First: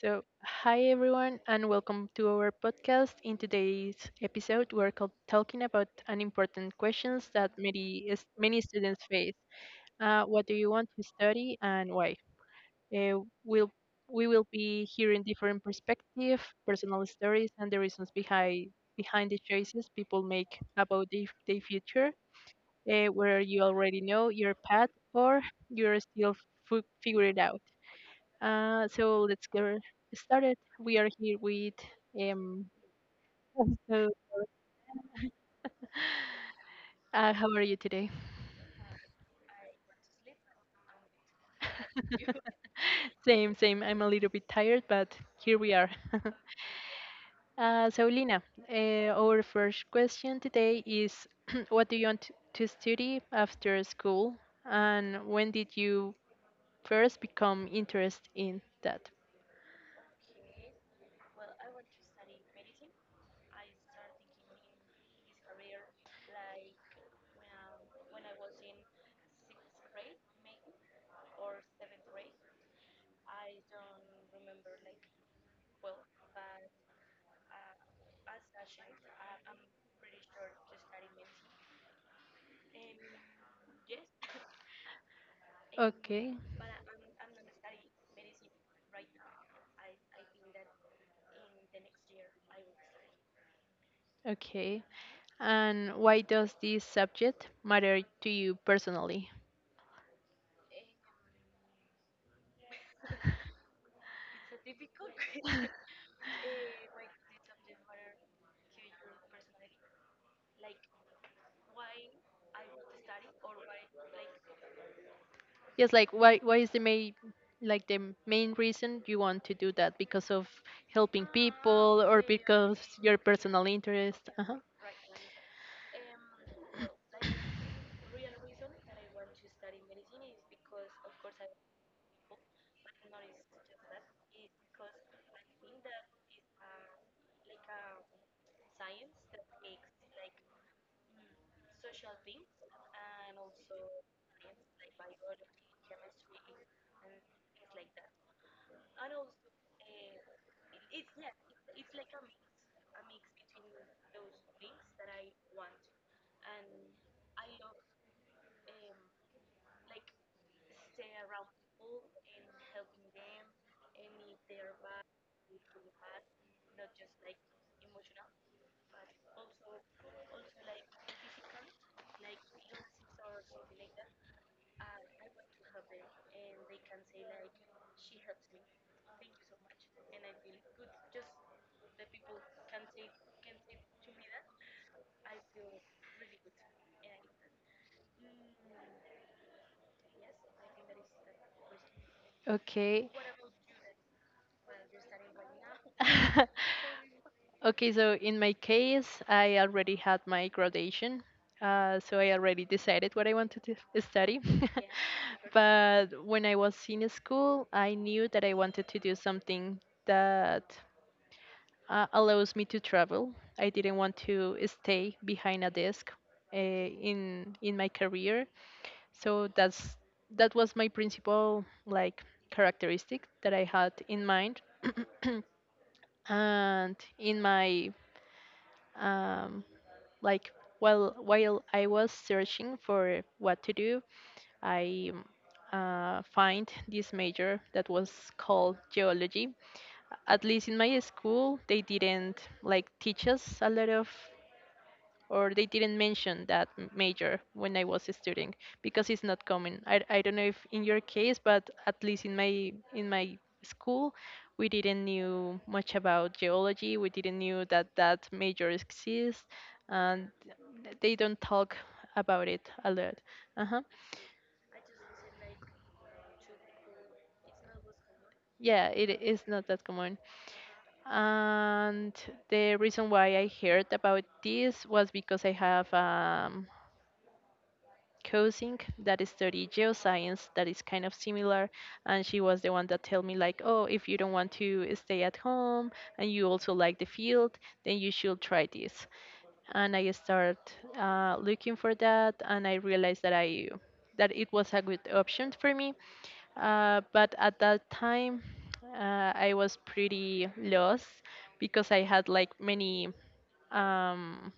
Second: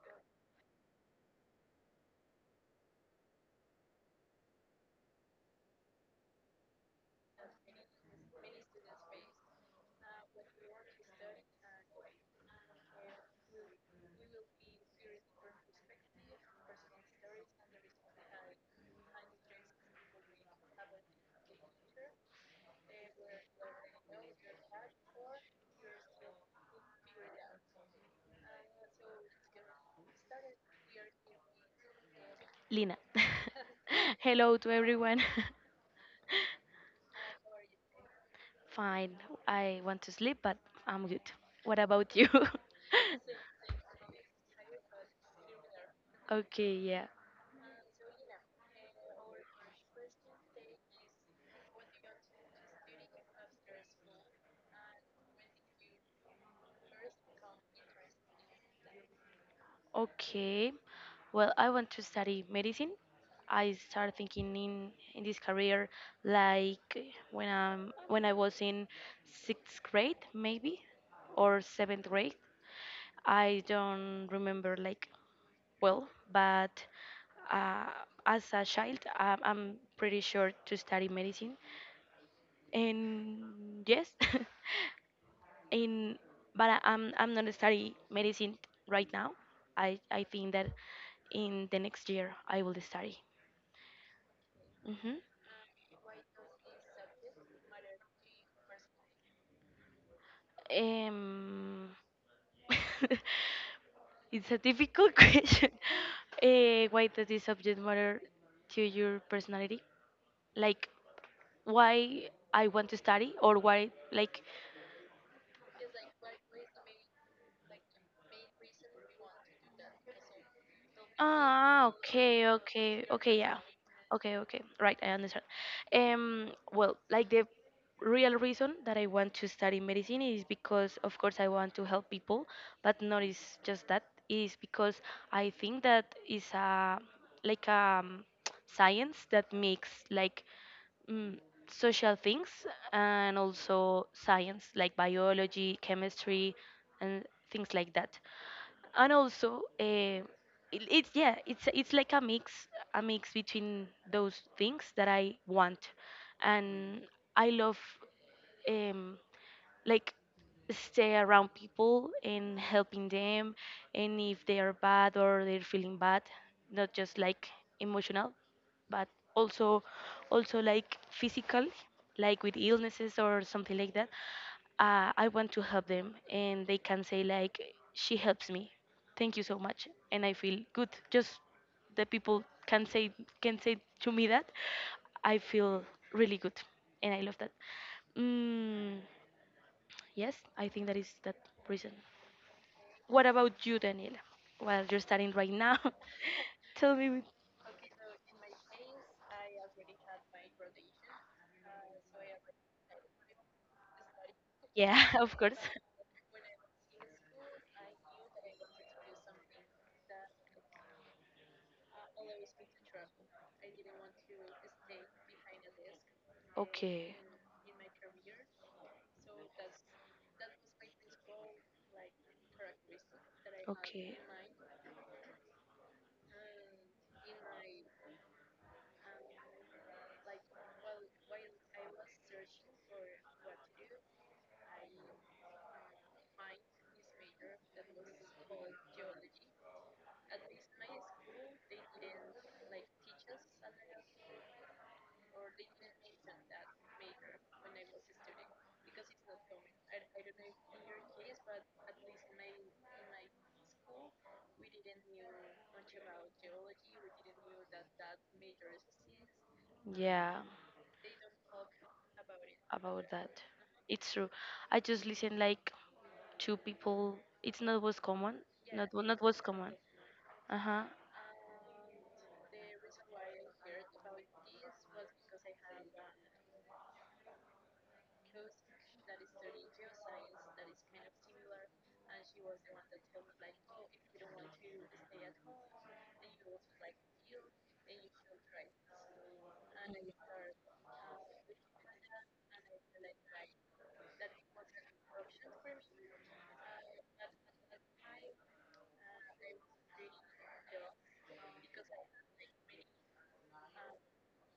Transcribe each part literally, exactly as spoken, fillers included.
So, hi everyone, and welcome to our podcast. In today's episode, we're cal- talking about an important questions that many is- many students face. Uh, what do you want to study and why? Uh, we'll we will be hearing different perspectives, personal stories, and the reasons behind behind the choices people make about their their future, uh, where you already know your path or you're still f- figuring it out. Uh, so let's get started. We are here with um. Lina. So, Hello to everyone. uh, how are you today? Fine. I want to sleep, but I'm good. What about you? Same, same. I'm a little bit tired, but here we are. Okay, yeah. Uh, so, Lina, uh, our first question today is: What do you want to study after school, and when did you first become interested in that? Okay. Well, I want to study medicine. I started thinking in, in this career, like when I'm when I was in sixth grade, maybe, or seventh grade. I don't remember, like, well, but uh, as a child, um, I'm pretty sure to study medicine. And yes, in Okay, but I- I'm I'm not study medicine right now. I I think that in the next year I will study. okay. Hmm. And why does this subject matter to you personally? Um, it's a difficult question. Uh, why does this subject matter to your personality? Like, why I want to study, or why, like, Yes, like why why is the main like the main reason you want to do that, because of helping Ah, people or okay, because okay, your okay, yeah. personal interest? Okay, Uh-huh. okay, right, I understand. Um, well, like, the real reason that I want to study medicine is because, of course, I want to help people, but not is just that. Is because I think that is a like a um, science that makes like, mm, social things, and also science like biology, chemistry, and things like that, and also uh, it, it's yeah, it's it's like a mix a mix between those things that I want, and I love, um like, stay around people and helping them, and if they are bad or they're feeling bad, not just like emotional, but also also like physical, like with illnesses or something like that. uh, I want to help them, and they can say like, "She helps me. Thank you so much," and I feel good. Just the people can say, can say to me that I feel really good, and I love that. Mm, yes, I think that is that reason. Okay. What about you, Daniela? While you're studying right now, tell me. Okay, so in my case, I already had my graduation. Uh, so I already decided what I wanted to study. Yeah, of course. But when I was in school, I knew that I wanted to do something that uh, allows me to travel. I didn't want to stay behind a desk, uh, Okay. in in my career, so that's that was my principal, like, characteristic that I had Okay. in mind. and in my um, like while while I was searching for what to do, I uh, find this major that was called geology. At least in my school, they didn't like teach us a lot of, or they didn't mention that m- major when I was studying, because it's not common. I, I don't know if in your case, but at least in my in my school, we didn't knew much about geology. We didn't knew that that major exists, and Yeah, they don't talk about it a about lot. that. Uh-huh. It's true. I just listen like two people. It's not what's common. Yeah, Not wha- not it what's is not common. that common. Uh huh. And the reason why I heard about this was because I have um, cousin that studied geoscience that is kind of similar, and she was the one that told me, like, oh, if you don't want to stay at home and you also like the field, then you should try this. And I started uh, looking for that, and I realized that i that it was a good option for me. Uh, but at that time, uh, i was pretty lost because I had like many um,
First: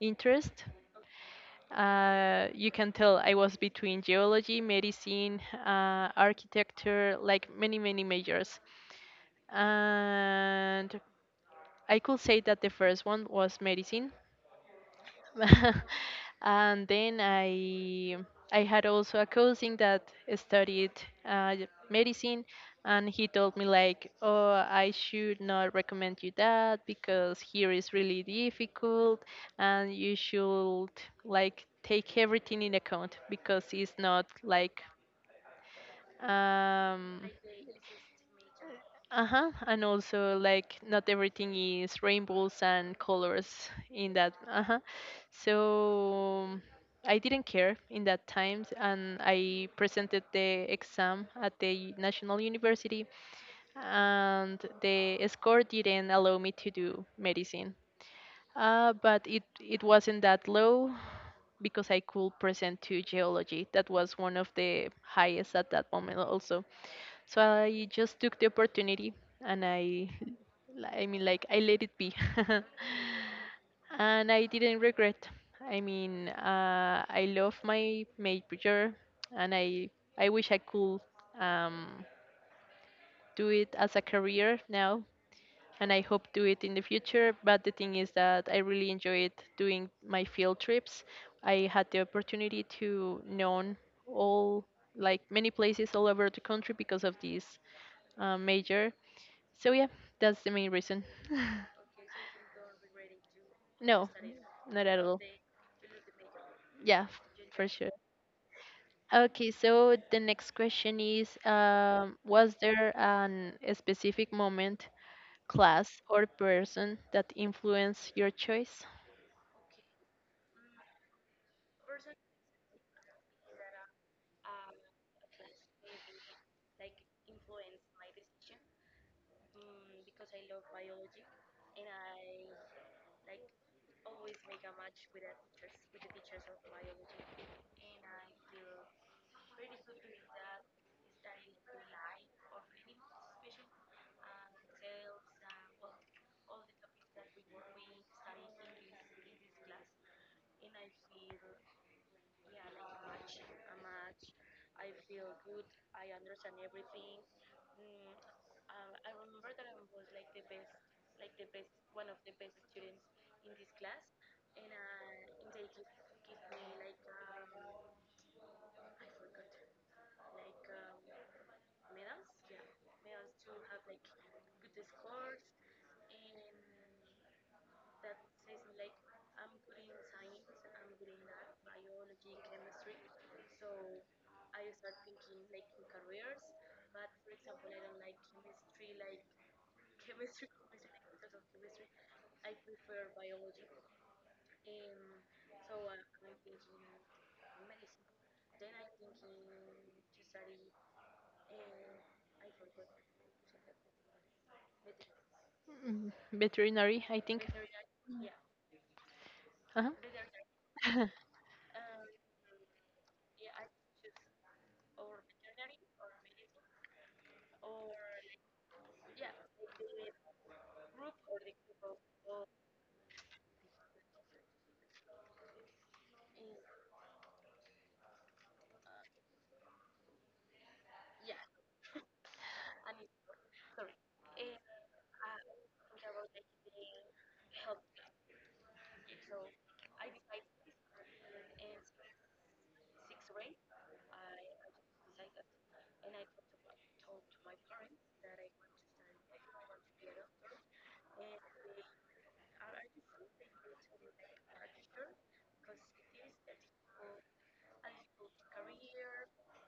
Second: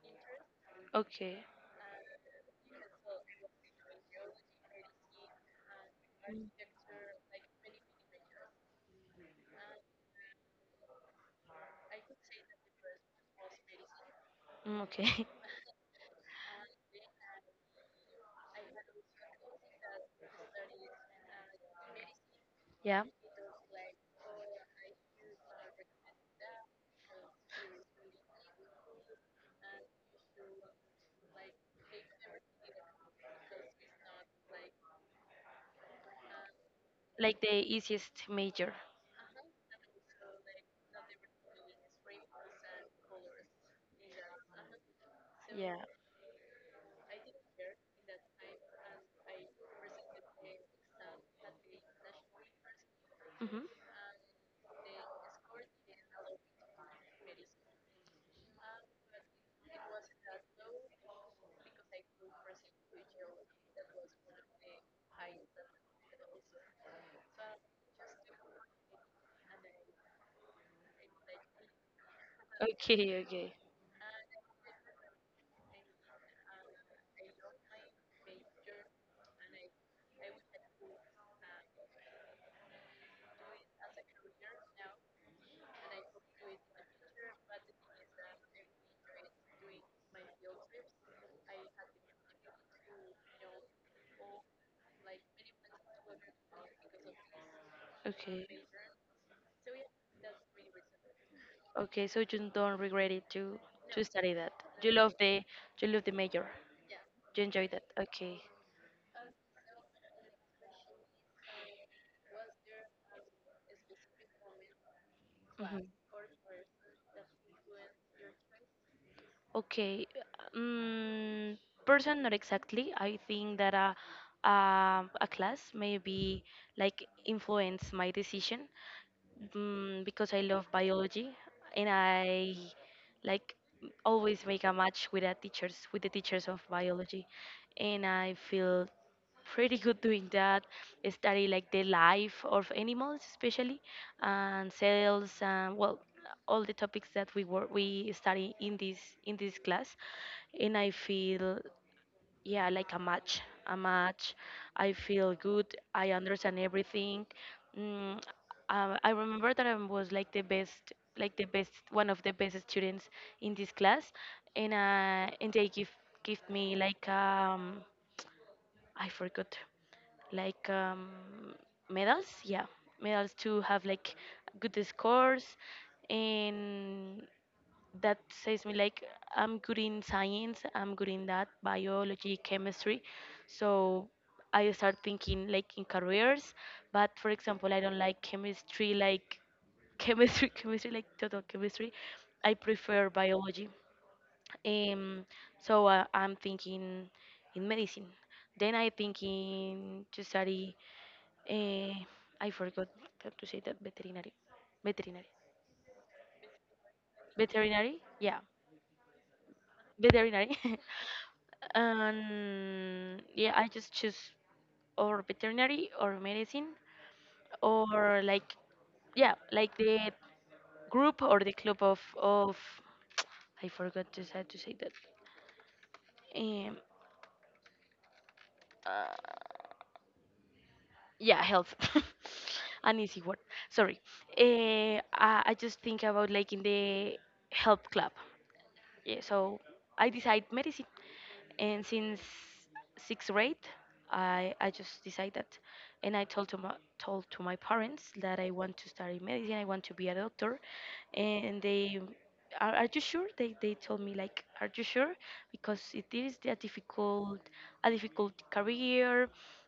interest. Okay. Uh, you can tell I was between geology, medicine, uh, Mm. architecture, like many, many majors. And I could say that the first one was medicine, Mm. Okay. and then I I had also a cousin that studied uh, medicine, Yeah. and he told me, like, oh, I should not recommend you that because here is really difficult, and you should, like, take everything in account, because it's not like, um, Like the easiest major. uh huh. And also, like, not everything is rainbows and colors in that. Uh huh. Yeah. So I didn't care in that times, and I presented the exam at the national university, Hmm. and the score didn't allow me to do medicine. Uh, but it it wasn't that low because I could present to geology. That was one of the highest at that moment also. So I just took the opportunity, and I I mean, like, I let it be. Okay, okay, And I didn't regret. I mean, uh, I love my major, and I I wish I could um, do it as a career now, and I hope do it in the future, but the thing is that I really enjoyed doing my field trips. I had the opportunity to know all, like, many places all over the country because of this uh, okay, major. So yeah, that's the main reason. okay. So you don't regret it to to No, study that. not You at love all. the you love the major. Yeah, f- You for enjoy that. sure. Okay. Okay, so the next question is, um, was there an a specific moment, Hmm. class, or person that influenced your choice? Okay. Um, Person, not exactly. I think that a, a, a class, maybe, like influence my decision. Mm, because I love biology, and I like always make a match with the teachers, with the teachers of biology, and I feel pretty good doing that. I study like the life of animals especially, and cells, and well, all the topics that we work we study in this, in this class, and I feel, yeah, like a match, a match I feel good, I understand everything. mm, uh, I remember that I was like the best, like the best one of the best students in this class. And uh, and they give give me, like, um I forgot, like, um, medals. Yeah, medals, to have like good scores, and that says me like, I'm good in science. I'm good in that, biology, chemistry. So I start thinking like in careers. But for example, I don't like chemistry. Like, chemistry, chemistry, like total chemistry. I prefer biology. Um, so uh, I'm thinking in medicine. Then I thinking to study. Uh, I forgot how to say that, veterinary, veterinary, Mm, veterinary, I think. veterinary. Yeah, veterinary. Uh-huh. And yeah, I just choose or veterinary or medicine, or like, yeah, like the group or the club of of I forgot to say, to say that. Um, uh, yeah, health an easy word, sorry. uh, I, I just think about like in the health club. Yeah, so I decide medicine, and since sixth grade i i just decide that, and I told to my told to my parents that I want to study medicine, I want to be a doctor. And they are are you sure?" They they told me like, "Are you sure? Because it is a difficult, a difficult career."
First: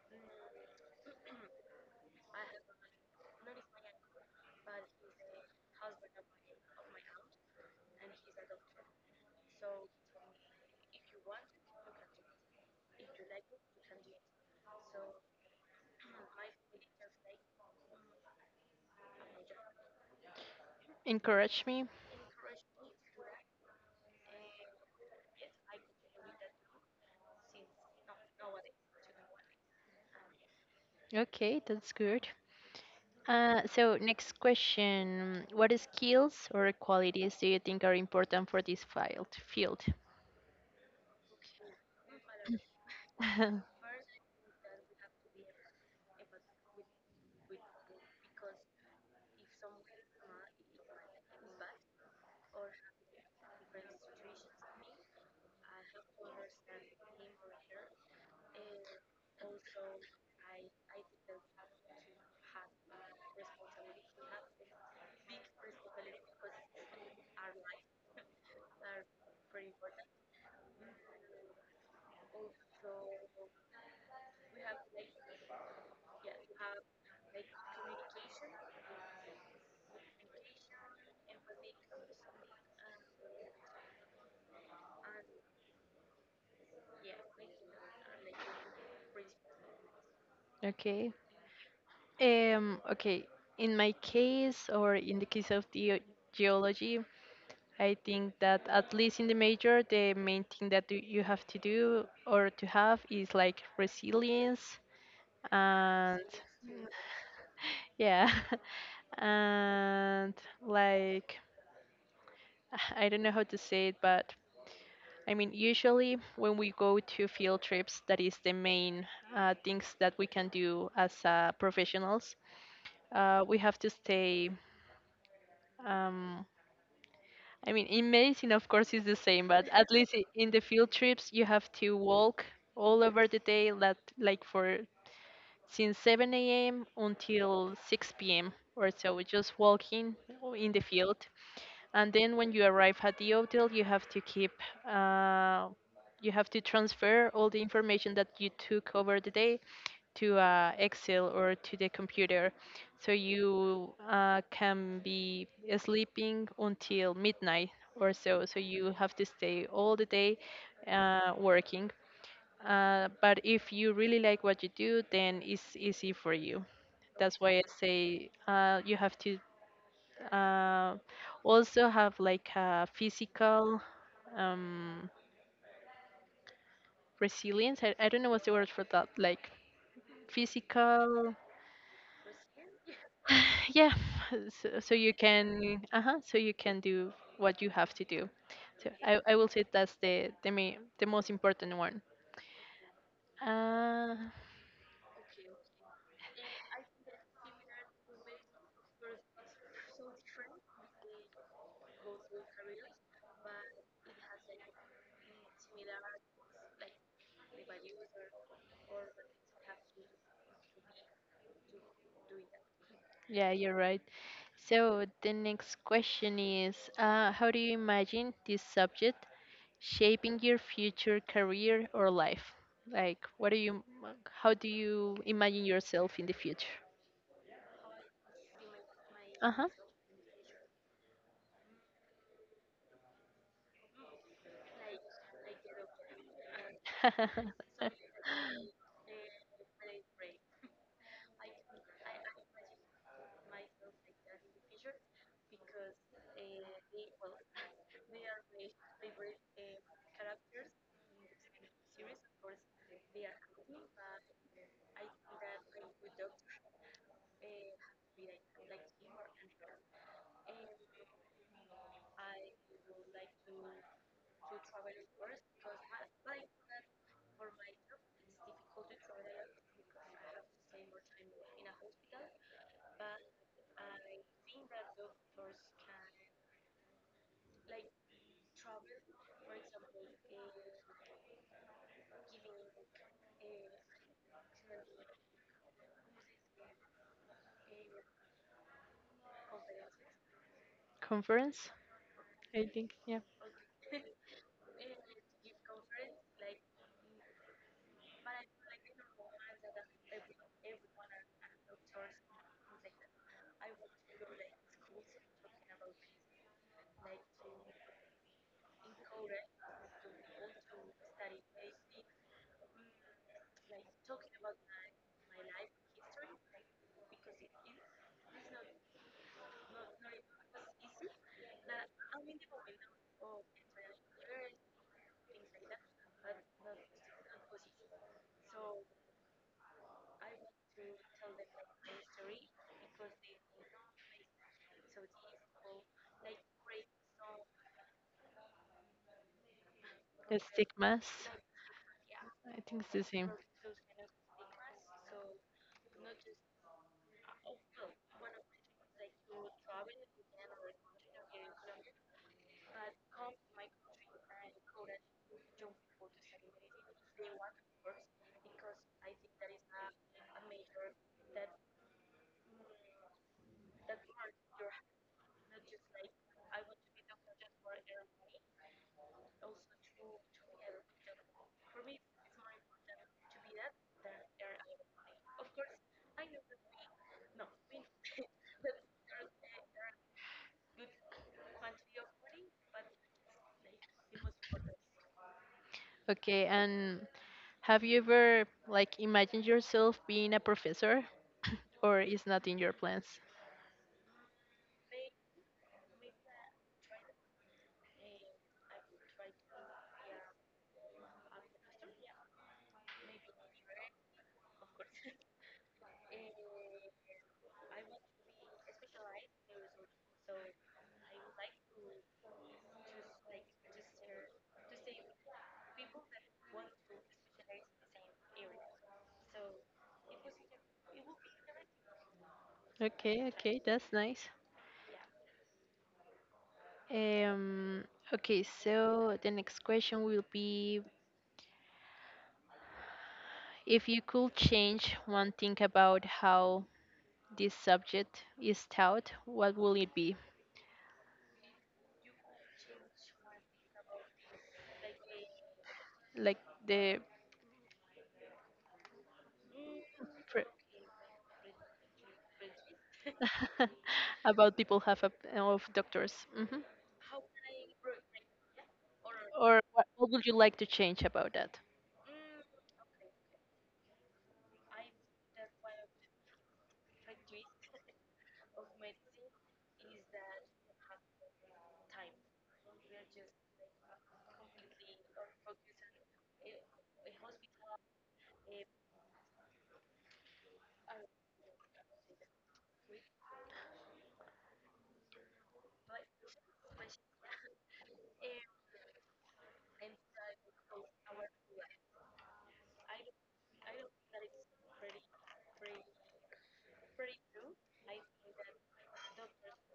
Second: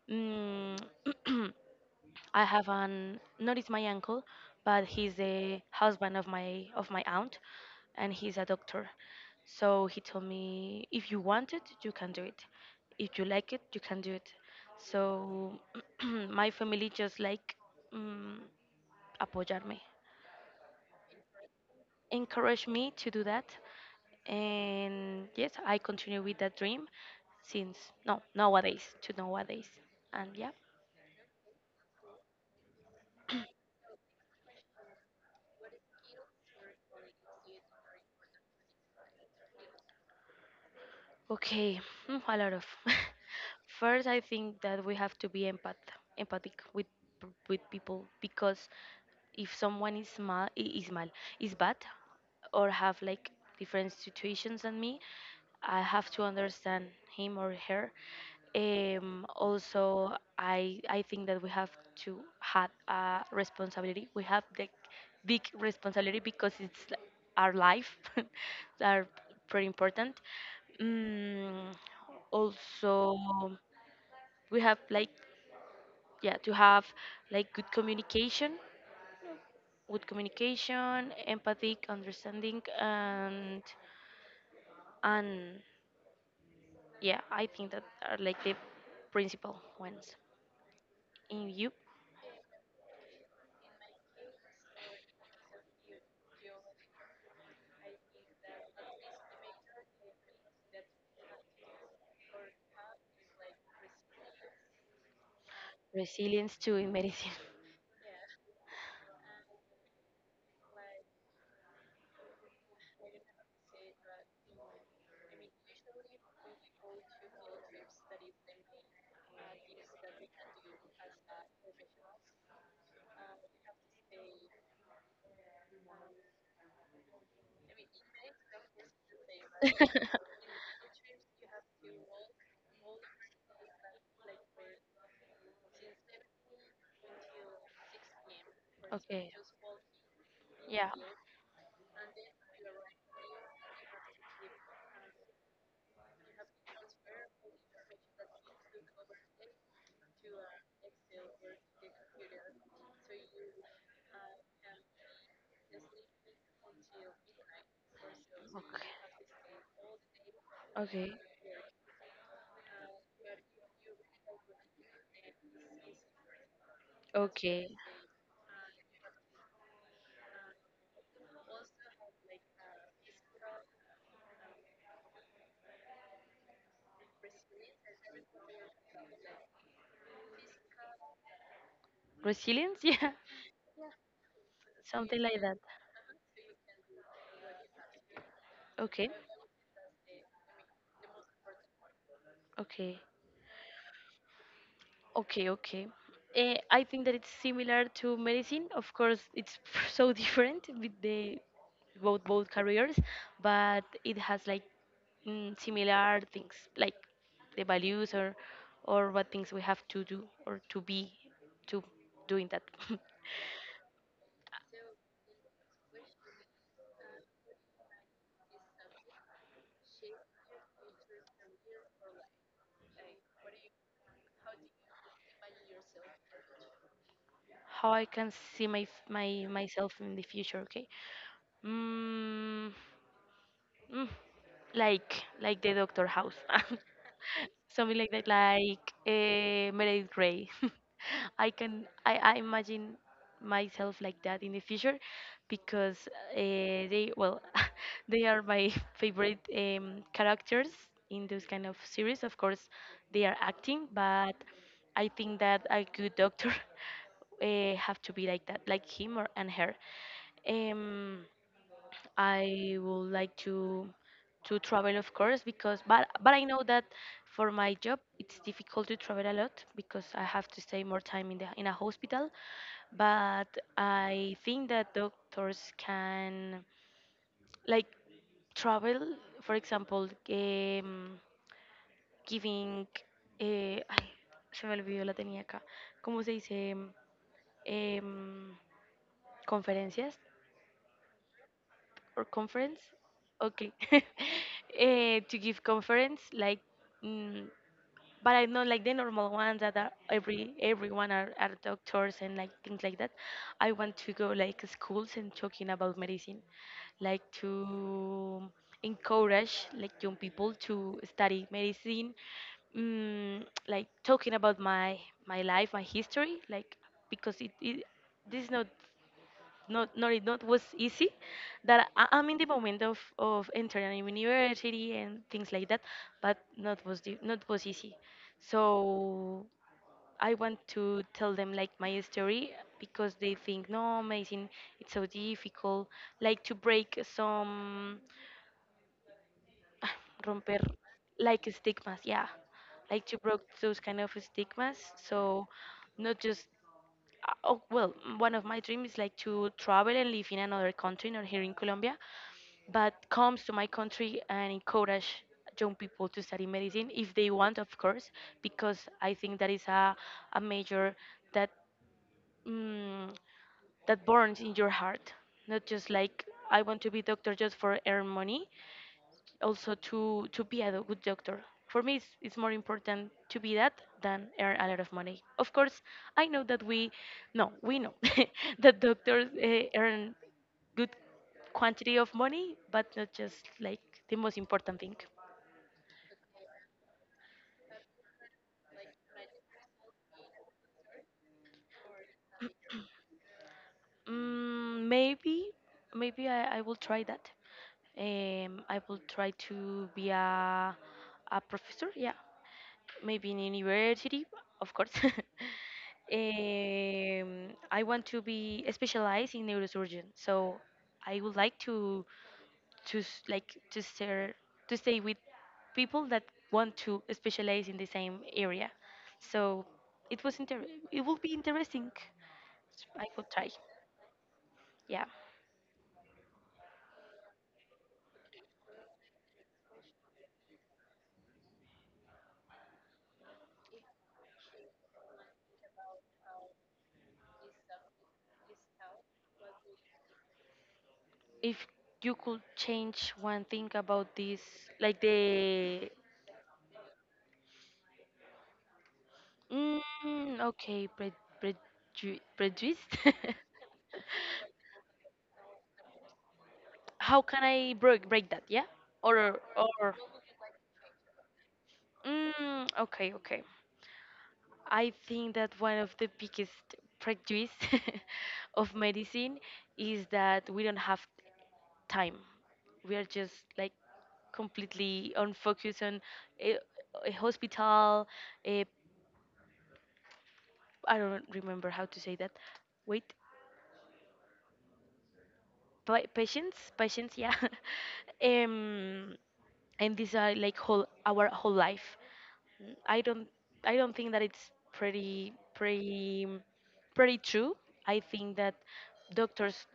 mm, I have an not, it's my uncle, but he's the husband of my of my aunt, and he's a doctor. So he told me, if you want it, you can do it. If you like it, you can do it. So my family just like, mm, apoyarme, Encourage me. encourage me to do that, and yes, I continue with that dream since no nowadays to nowadays, and yeah. Okay, that's good. Uh, so next question, what skills or qualities do you think are important for this field? Field. Okay. Hmm, a lot of. First, I think that we have to be empath, empathic with p- with people, because if someone is mal, is mal, is bad, or have like different situations than me, I have to understand him or her. Um, also, I I think that we have to have a responsibility. We have the big responsibility because it's li- our life that are pretty important. Mm, Also, we have like, yeah, to have like good communication, good communication, empathic understanding, and and yeah, I think that are like the principal ones. Okay. In you. Um, okay. In my case, or in the case of the geology, I think that at least in the major, the main thing that do- you have to do or to have is like resilience, and Resilience, to, in medicine. yeah, and, like, I don't know how to say it, but I mean, usually when we go to field trips, that is the main uh, things that we can do as uh, professionals, uh, we have to stay. Um, I mean, in medicine, of course, it's the same, but at least i- in the field trips, you have to walk all over the day, that, like, for since seven a m until six p m or so, Okay. just walking in the Yeah. field. And then when you arrive at the hotel, you have to keep, uh, you have to transfer all the information that you took over the day to uh, Excel or to the computer. So you uh, can be sleeping until midnight or so. So Okay. you have to stay all the day Okay. uh, working. Uh, but if you really like what you do, then it's easy for you. That's why I Okay. say, uh, you have to, uh, also have like a physical um, resilience. I, I don't know what's the word for that. Like physical, Resilience? Yeah, yeah, so, so you something like that. can, uh-huh, so you can do what you have to do, so Okay, i, I will say that's the the, main, the most important one. okay, uh okay, okay. Uh, I think that it's similar to medicine. Of course, it's so different with the both both careers, but it has like, mm, similar things, like the values, or or what things we have to do or to be to doing that. yeah, you're right. So the next question is, uh how do you imagine this subject shaping your future career or life, like, what do you how do you imagine yourself in the future? How I can see my f- my Uh-huh. myself in the future? Okay. Mm. mm, like like the Doctor House, something like that, like uh, Meredith Grey. I can I, I imagine myself like that in the future because uh, they well, they are my favorite um, characters in those kind of series. Of course, they are acting, but I think that a good doctor uh, have to be like that, like him or and her. Um, I would like to to travel, of course, because, but but I know that for my job it's difficult to travel a lot, because I have to stay more time in the in a hospital. But I think that doctors can like travel, for example, em, giving, eh, ay, se me olvidó la tenía acá, ¿cómo se dice? Em, conferencias Conference, or I conference, think, yeah, okay. Eh, to give conference, like, mm, but I know like the normal ones that are every everyone are, are doctors, and like things like that. I want to go like schools and talking about medicine, like to encourage like young people to study medicine, mm, like talking about my my life, my history, like, because it, it this is not not not it not was easy, that I, I'm in the moment of of entering university and things like that, but not was the, not was easy. So I want to tell them like my story, because they think no amazing, it's so difficult, like to break some the romper, stigmas. like stigmas. Yeah, I think it's the like to same. break those kind of stigmas. So not just uh, oh, well, m- one of my dreams is like to travel and live in another country, not here in Colombia, but comes to my country and encourage young people to study medicine, if they want, of course, because I think that is a, a major that mm, that burns in your heart. Not just like, I want to be doctor just for earn money, also to to be a do- good doctor. For me, it's, it's more important to be that than earn a lot of money. Of course, I know that we, no, we know that doctors uh, earn good quantity of money, but not just like the most important thing. Okay, and have you ever, like, imagined yourself being a professor, or is not in your plans? Mm, maybe, maybe, I, I will try that. Um, I will try to be a a professor. Yeah, maybe in university, of course. um, I want to be specialized in neurosurgeon, so I would like to to s- like to stay to stay with people that want to specialize in the same area. So it was inter- it would be interesting. I Okay, could try. okay, that's nice. Yeah. Um, okay, so the next question will be, if you could change one thing about how this subject is taught, what will it be? If you could change one thing about this, like the Like the Mm, pre- okay, pre pre prejudiced. about people have a, of doctors. Hmm. How can I break break that? Yeah, or Or what, or what would you like to change about that? mm, okay, okay. I think that one of the biggest prejudice of medicine is that we don't have time. We are just like completely unfocused on a, a hospital. A, I don't remember how to say that. Wait. pa- patience patience yeah um and these are like whole our whole life. Mm, i don't i don't think that it's pretty pretty pretty true. I think that doctors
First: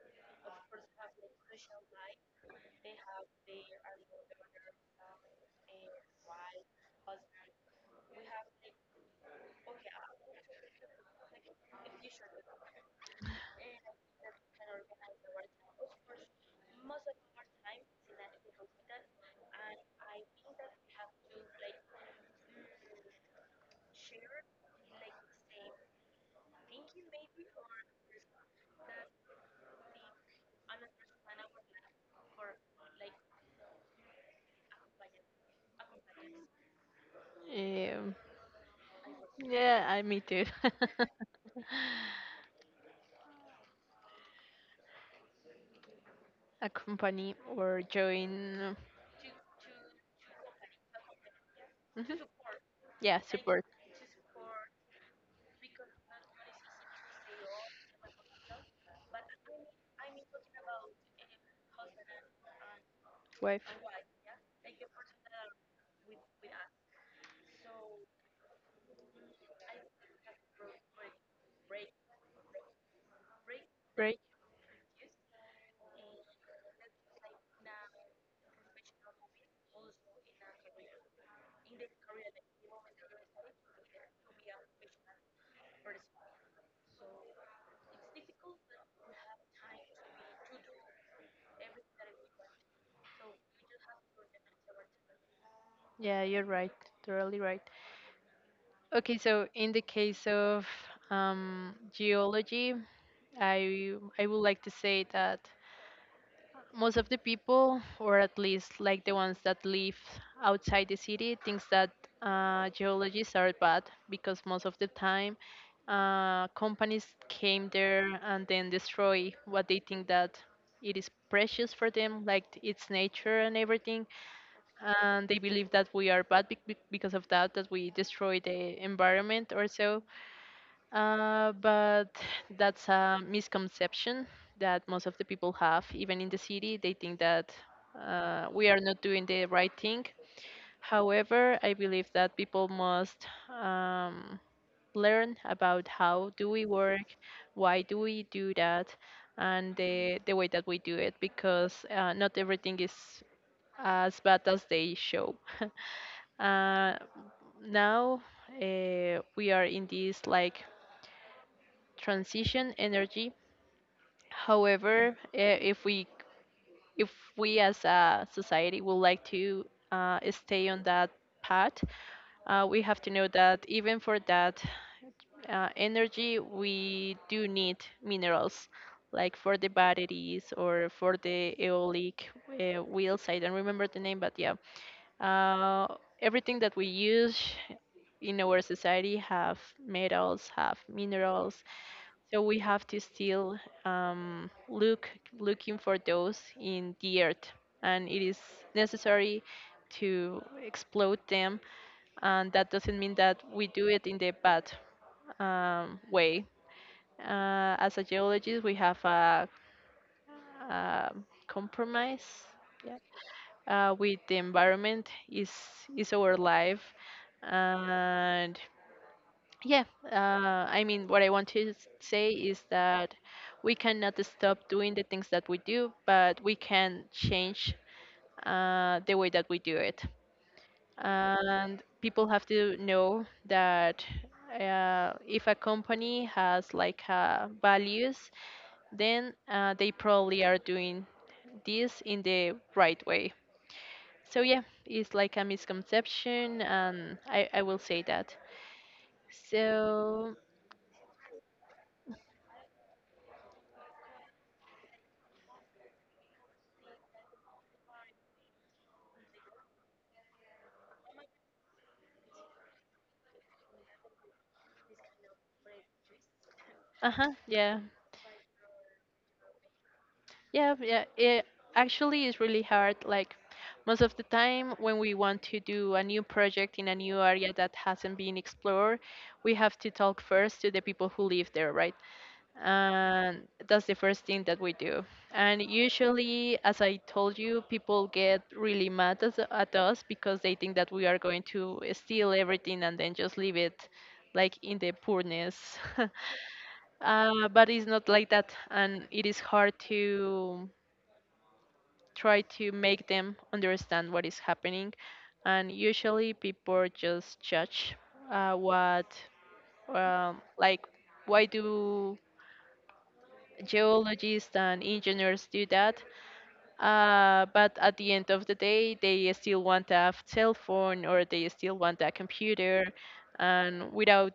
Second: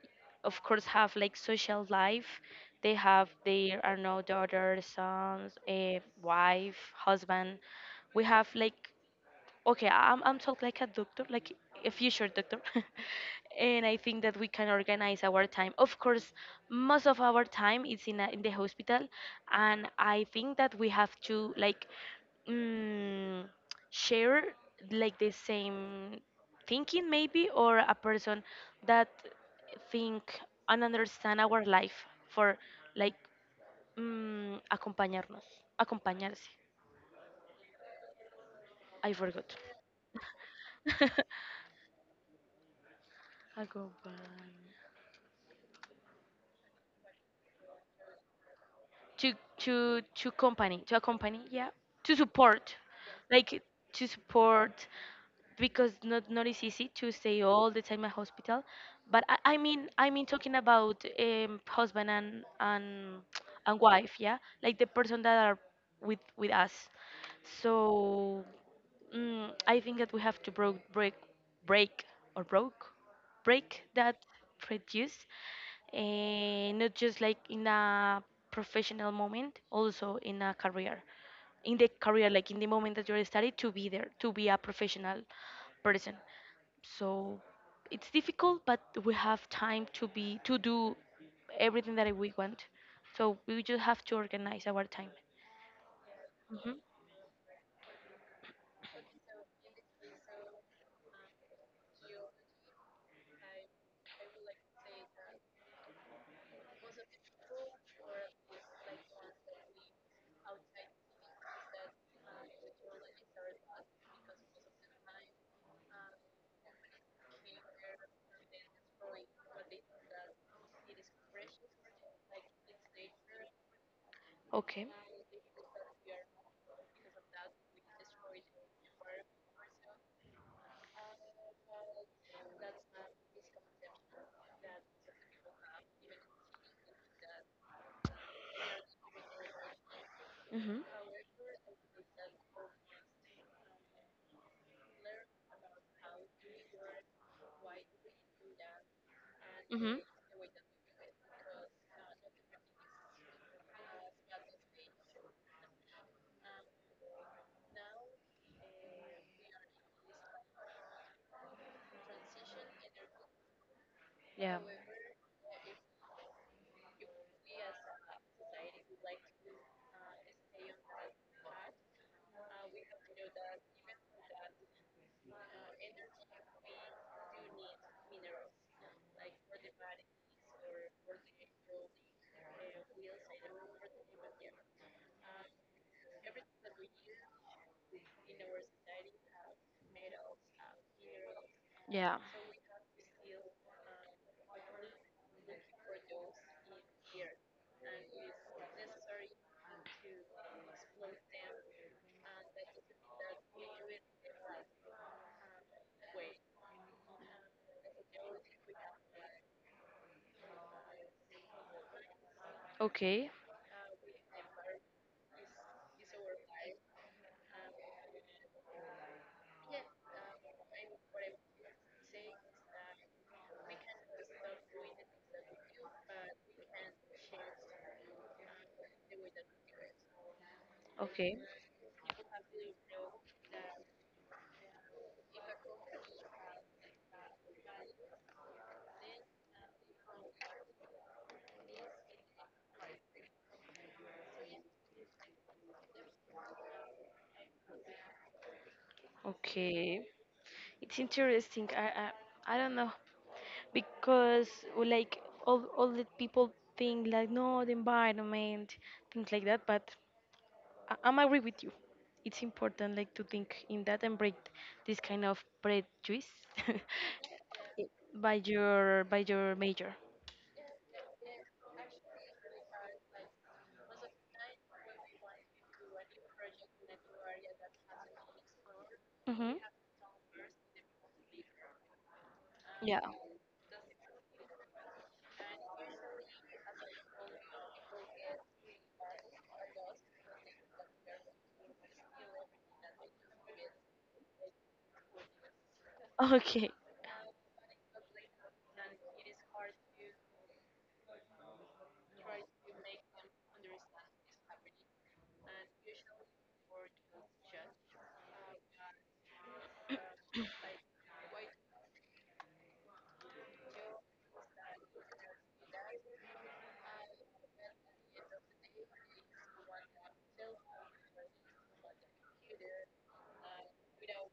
of course have like social life. They have their, I don't know, daughter, sons, a wife, husband. We have like, okay, i'm, I'm talking like a doctor, like a future doctor. And I think that we can organize our time. Of course, most of our time is in, a, in the hospital, and I think that we have to like, mm, share like the same thinking, maybe, or a person that think and understand our life, for like, mm, acompañarnos acompañarse. Um, I forgot. yeah, I me too. A company. A company or join. To to to company, to a company, yeah. To Mhm. support, Yeah, like support, to support, because not, not is easy to stay all the time at hospital. But I, I mean I mean talking about um, husband and and wife. and wife, yeah, like the person that are with with us. So mm, I think that we have to broke break break or broke break that Right? prejudice, and not just like in a professional moment, also in a career, in the career, like in the moment that you're studying to be there, to be a professional person. So it's difficult, but we have time to be, to do everything that we want. So we just have to organize our time. Yeah, you're right. Hmm. Totally right. Okay, so in the case of um, geology, I I would like to say that most of the people, or at least like the ones that live outside the city, thinks that uh, geologists are bad, because most of the time uh, companies came there and then destroy what they think that it is precious for them, like its nature and everything. Okay. And they believe that we are bad bec- bec- because of that, that we destroy the environment or so. Uh, but that's a misconception that most of the people have, even in the city. They think that uh, we are not doing the right thing. Hmm. However, I believe that people must um, learn about how do we work, why do we do that, and Hmm. the, the way that we do it, because uh, not everything is as bad as they show. uh, Now, uh, we are in this, like, transition energy. Yeah. However, eh, if we if we as a society would like to uh, stay on that path, uh, we have to know that even for that uh, energy, we do need minerals, like for the batteries or for the eolic uh, wheels. I don't remember the name, but yeah, uh, everything that we use in our society have metals, have minerals, Yeah. so we have to still um, look looking for those in the earth, and it is necessary to explode them. And that doesn't mean that we do it in the bad um, way. Uh, as a geologist, we have a, a compromise Okay, uh, with the environment. is is our life, and yeah, uh, I mean, what I want to s- say is that we cannot stop doing the things that we do, but we can change uh, the way that we do it. okay, And people have to know that, uh, if a company has, like, uh, values, then uh, they probably are doing this in the right way. So yeah, it's like a misconception, and I, I will say that. okay. So, It's interesting. I I, I don't know because uh, like all all the people think like, no, the environment, things like that. But I, I'm agree with you. It's important like to think in that and break this kind of prejudice. uh huh, yeah. by your by your major. Yeah, yeah. It actually is really hard. Like, most of the time, when we want to do a new project in a new area that hasn't been explored, Mm-hmm. we have to talk first to the people who live there, right? Yeah. And that's the first thing that we do. And usually, as I told you, people get really mad at, at us, because they think that we are going to steal everything and then just leave it like in the poorness. Okay. Uh, but it's not like that, and it is hard to try to make them understand what is happening. And usually people just judge uh, what, um, like, why do geologists and engineers do that? Uh, but at the end of the day, they still want a cell phone or they still want a computer. And without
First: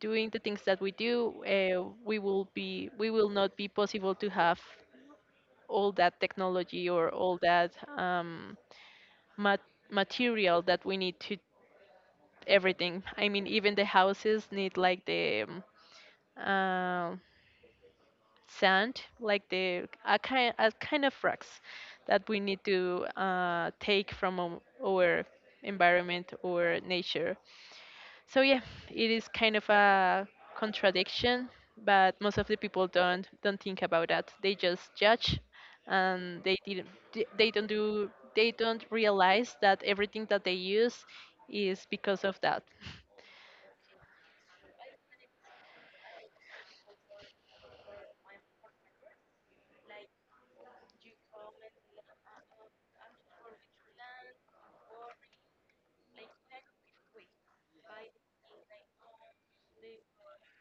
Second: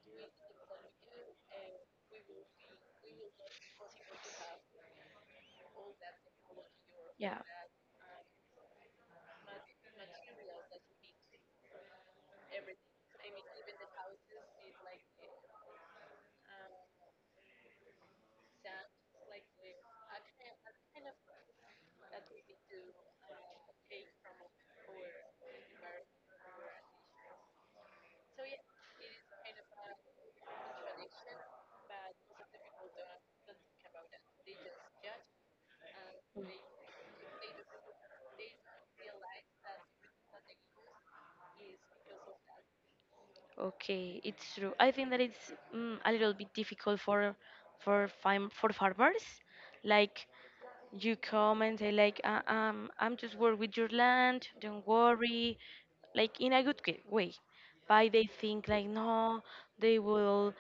doing the things that we do, uh, we will be we will not be possible to have all that technology or Yeah. all that um, ma- material that we need to everything. I mean, even the houses need like the um, uh, sand, like the a kind a kind of rocks that we need to uh, take from um, our environment or nature, so yeah, it is kind of a contradiction, but most of the people don't don't think about that. They just judge, and they didn't they they don't do they don't realize that everything that they use is because of that, Okay, it's true. I think that it's mm, a little bit difficult for for farm for farmers, like you come and say like uh, um I'm just work with your land, don't worry, like in a good g- way, but they think like, no, they will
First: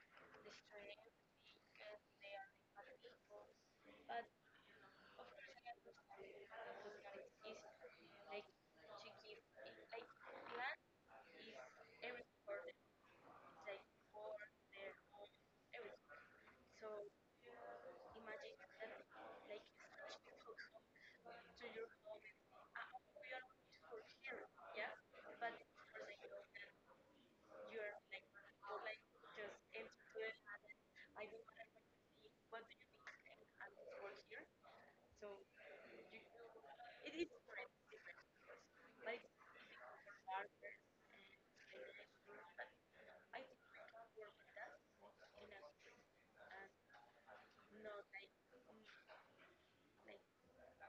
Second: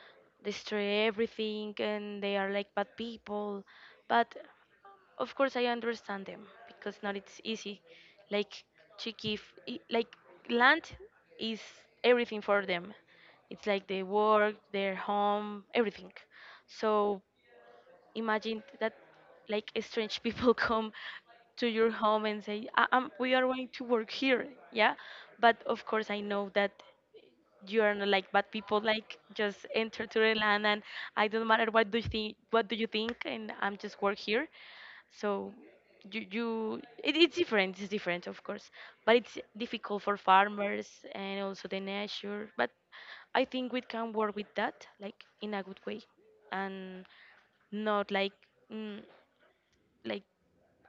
destroy everything and they are like bad people. But of course I understand them, because not it's easy, like to give, i- like land is everything for them. It's like their work, their home, everything. So imagine that, like, strange people come to your home and say, I- i we are going to work here, yeah. But of course, I know that you are not like bad people, like just enter to the land and I don't matter what do you think, what do you think, and I'm just work here. So you you it, it's different, it's different, of course. But it's difficult for farmers and also the nature. But I think we can work with that, like in a good way, and not like mm, like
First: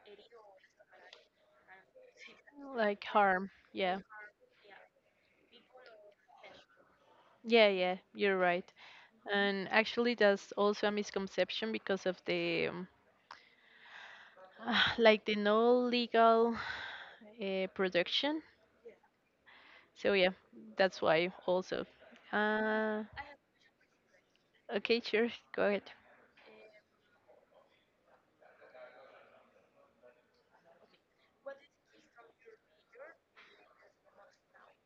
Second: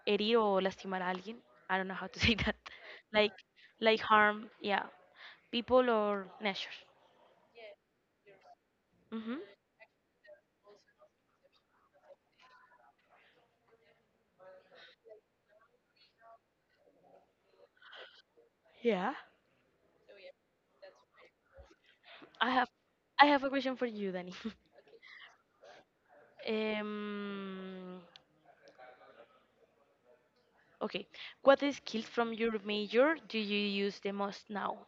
herir o lastimar a alguien. I don't know how to say that. like Like harm. Yeah, like harm, yeah, people or nature. yeah, yeah. You're right. Mm-hmm. And actually, that's also a misconception because of the um, like the no legal uh, production. Yeah. So yeah, that's why also. I have Uh, I have a question for you, Danny. okay, sure, go ahead. um okay. What skills from your major do you use the most now?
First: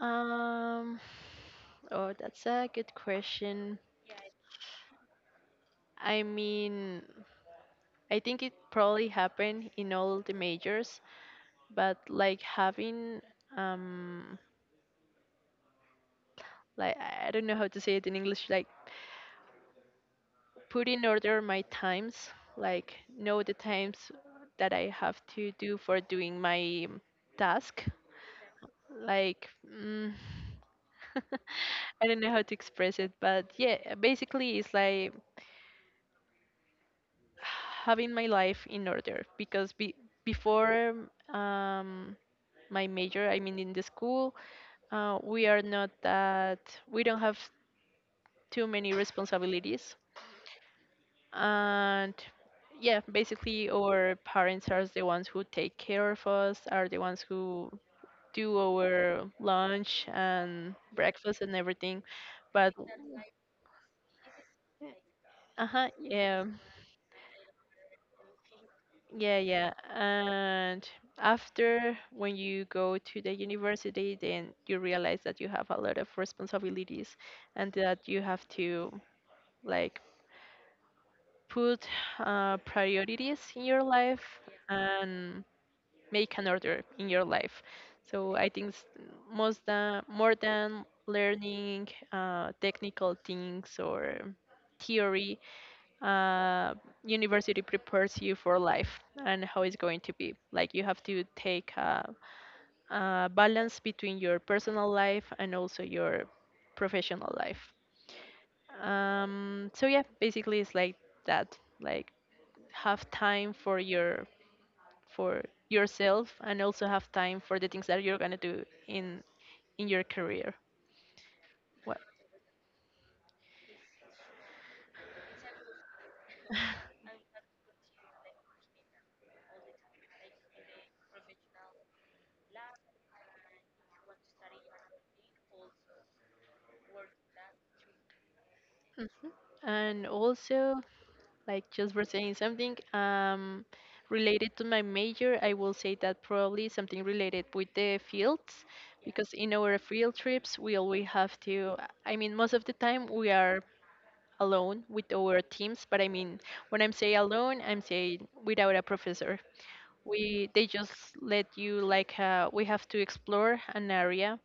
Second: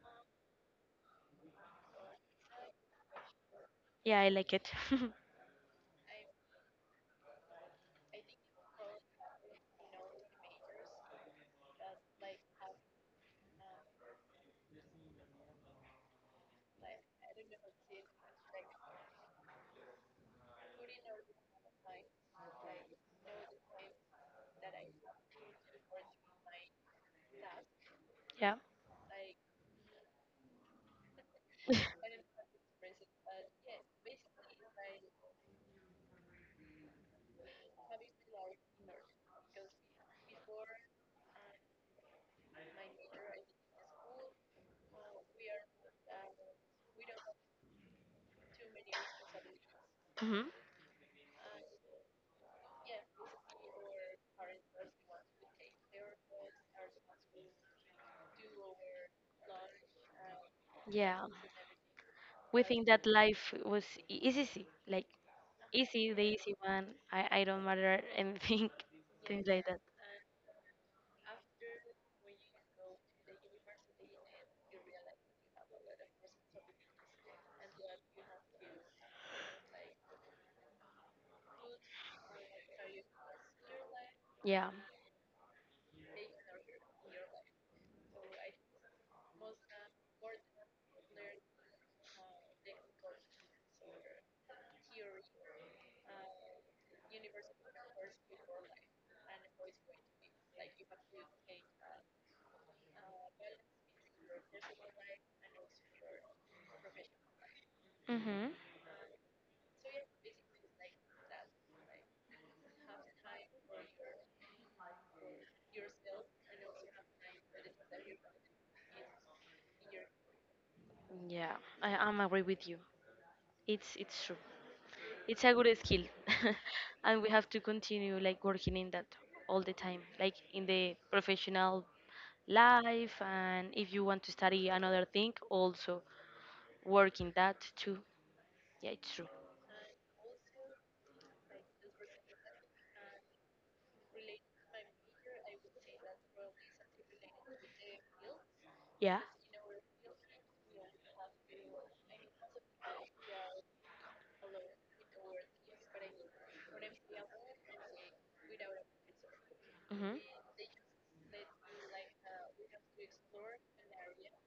Um, oh, that's a good question. Yeah, I like it. I mean, I think it probably happened in all the majors, but like having um, like I I don't know how to say it in English, like put in order my times, like know the times that I have to do for doing my task Yeah. like mm, I don't know how to express it, but yeah, basically it's like having my life in order because be, before um, my major, I mean in the school, uh, we are not that we don't have too many responsibilities, Mm-hmm. and yeah, basically our parents are the ones who take care of us, are the ones who do our lunch and Yeah. breakfast and everything, We but think that life was e- is easy. Like Uh-huh, easy, the yeah. easy one. I, I don't matter anything. Yeah, Things like yeah. that. And after when you go to the university, then you realize that you have a lot of responsibilities and that you have to like put uh, priorities in your life Yeah. and make an order in your life. So I think s- most than, more than learning uh, technical things or theory, uh, university prepares you for life and how it's going to be. Like you have to take a, a balance between your personal life and also your professional life. Mm-hmm. Um, so yeah, basically it's like that. Like have time for your for yourself and also have time for the things that you're gonna do in in your career. Yeah. I, What? I'm agree with you. It's it's true. It's a good skill, and we have to continue like working in that all the time, like in the professional life, and if you want to study another thing, also work in that too. Yeah, it's true. Mhm. And also, like just for saying something um, related to my major, I will say that probably something related with the fields, Yeah. because in our field trips we always have to. I mean, most of the time we are alone with our teams, but I mean, when I'm saying alone, I'm saying without a professor. Hmm. We they just let you like uh, we have to explore an area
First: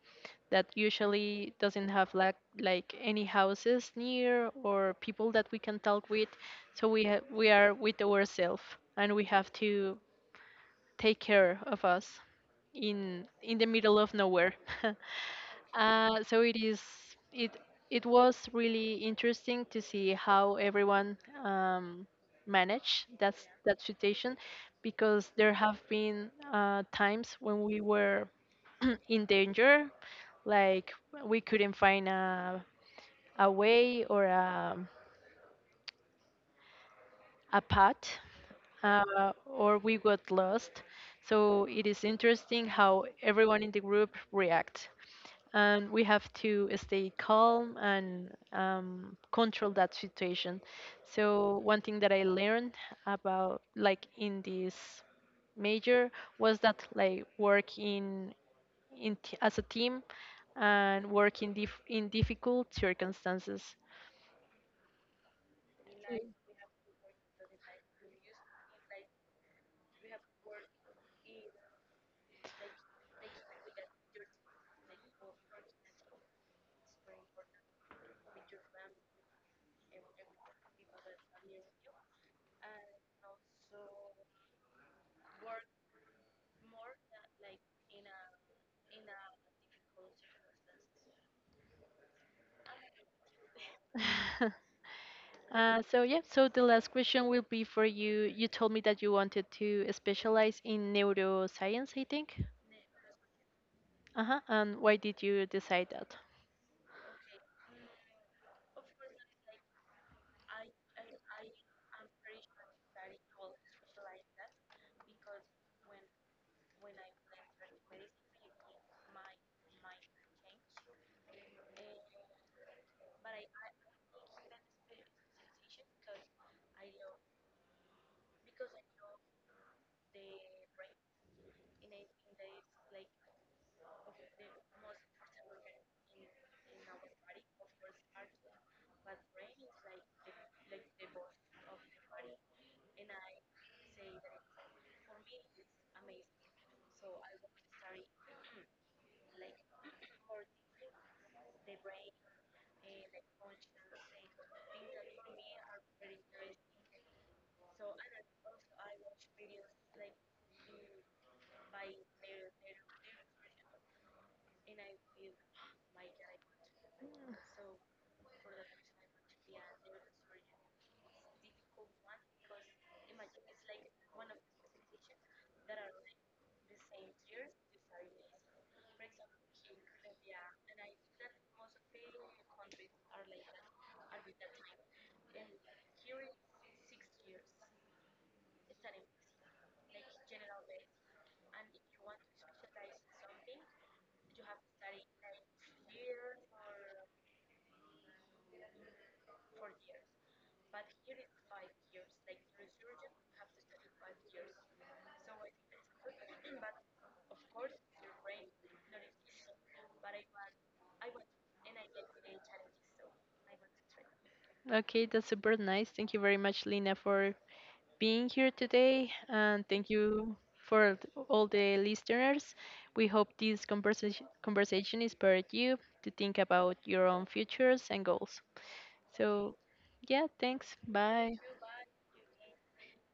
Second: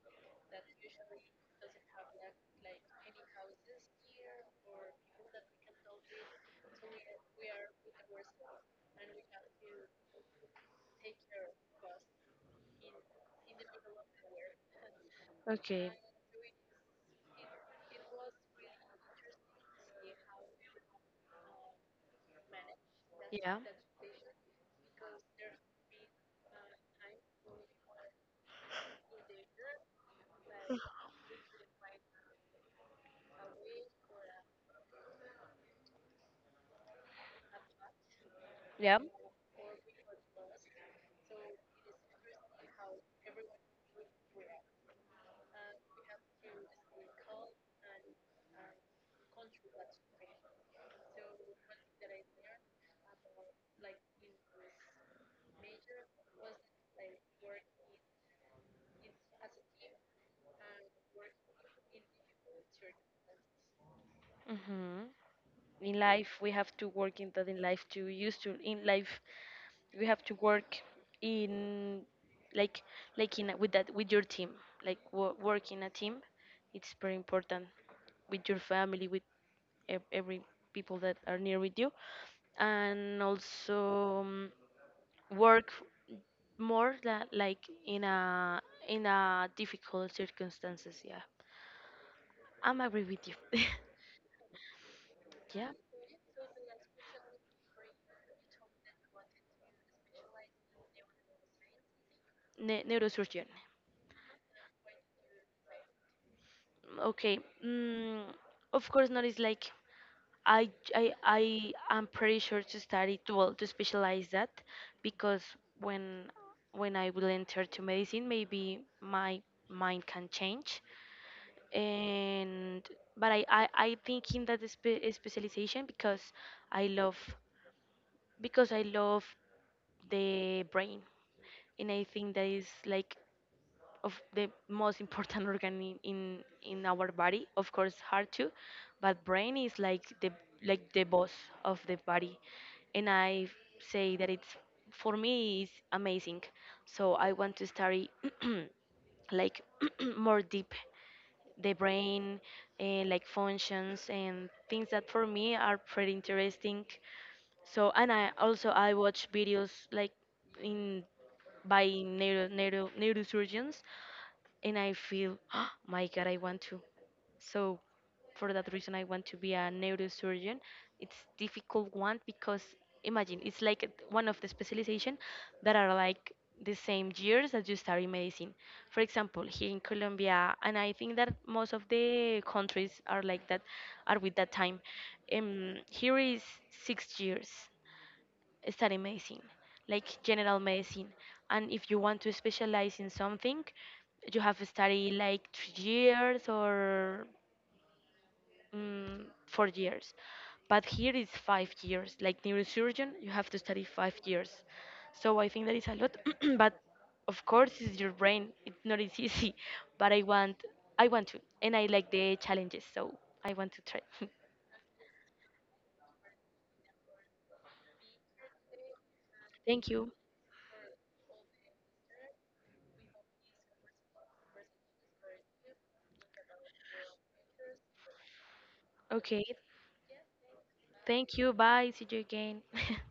that usually doesn't have like like any houses near or people that we can talk with, so we ha- we are with ourselves and we have to take care of us in in the middle of nowhere. Uh, so it is it it was really interesting to see how everyone um, managed that s- that situation because there have been uh, times when we were in danger, like we couldn't find a a way or a a path, uh, or we got lost. So it is interesting how everyone in the group reacts, and we have to stay calm and um, control that situation. So one thing that I learned about, like in this major, was that like work in, in t- as a team and work in dif- in difficult circumstances. Hmm. In life, we have to work in that. In life, to use to, in life, we have to work in, like like in a, with that, with your team. Like wo- work in a team, it's very important, with your family, with ev- every people that are near with you, and also um, work more that like in a, in a difficult circumstances. Yeah, I'm agree with you. Yeah, Uh, so yeah, so the last question will be for you. You told me that you wanted to specialize in neuroscience, I think. ne- neurosurgeon. Uh-huh. And why did you decide that? Okay. Mm, of course, not. It's like I, I, I am pretty sure to study, to, well, to specialize that, because when when I will enter to medicine, maybe my mind can change. And but I, I, I think in that spe- specialization, because I love because I love the brain, and I think that is like of the most important organ in, in in our body. Of course, heart too, but brain is like the, like the boss of the body. And I say that it's, for me is amazing. So I want to study like more deep the brain, and like functions and things that for me are pretty interesting. So, and I also I watch videos like in by neuro, neuro neurosurgeons, and I feel, oh my God, I want to. So for that reason, I want to be a neurosurgeon. It's difficult one because, imagine, it's like one of the specialization that are like the same years that you study medicine. For example, here in Colombia, and I think that most of the countries are like that, are with that time. Um, here is six years study medicine, like general medicine. And if you want to specialize in something, you have to study like three years or mm, four years. But here is five years. Like neurosurgeon, you have to study five years. So I think that is a lot. But of course, it's your brain. It's not as easy. But I want, I want to, and I like the challenges. So I want to try. Okay, that's super nice. Thank you very much, Lina, for being here today, and thank Thank you. you for th- all the listeners. We hope this conversation conversation inspired you to think about your own futures and goals. Okay. So, yeah, thanks. Bye. Thank you. Bye. See you again.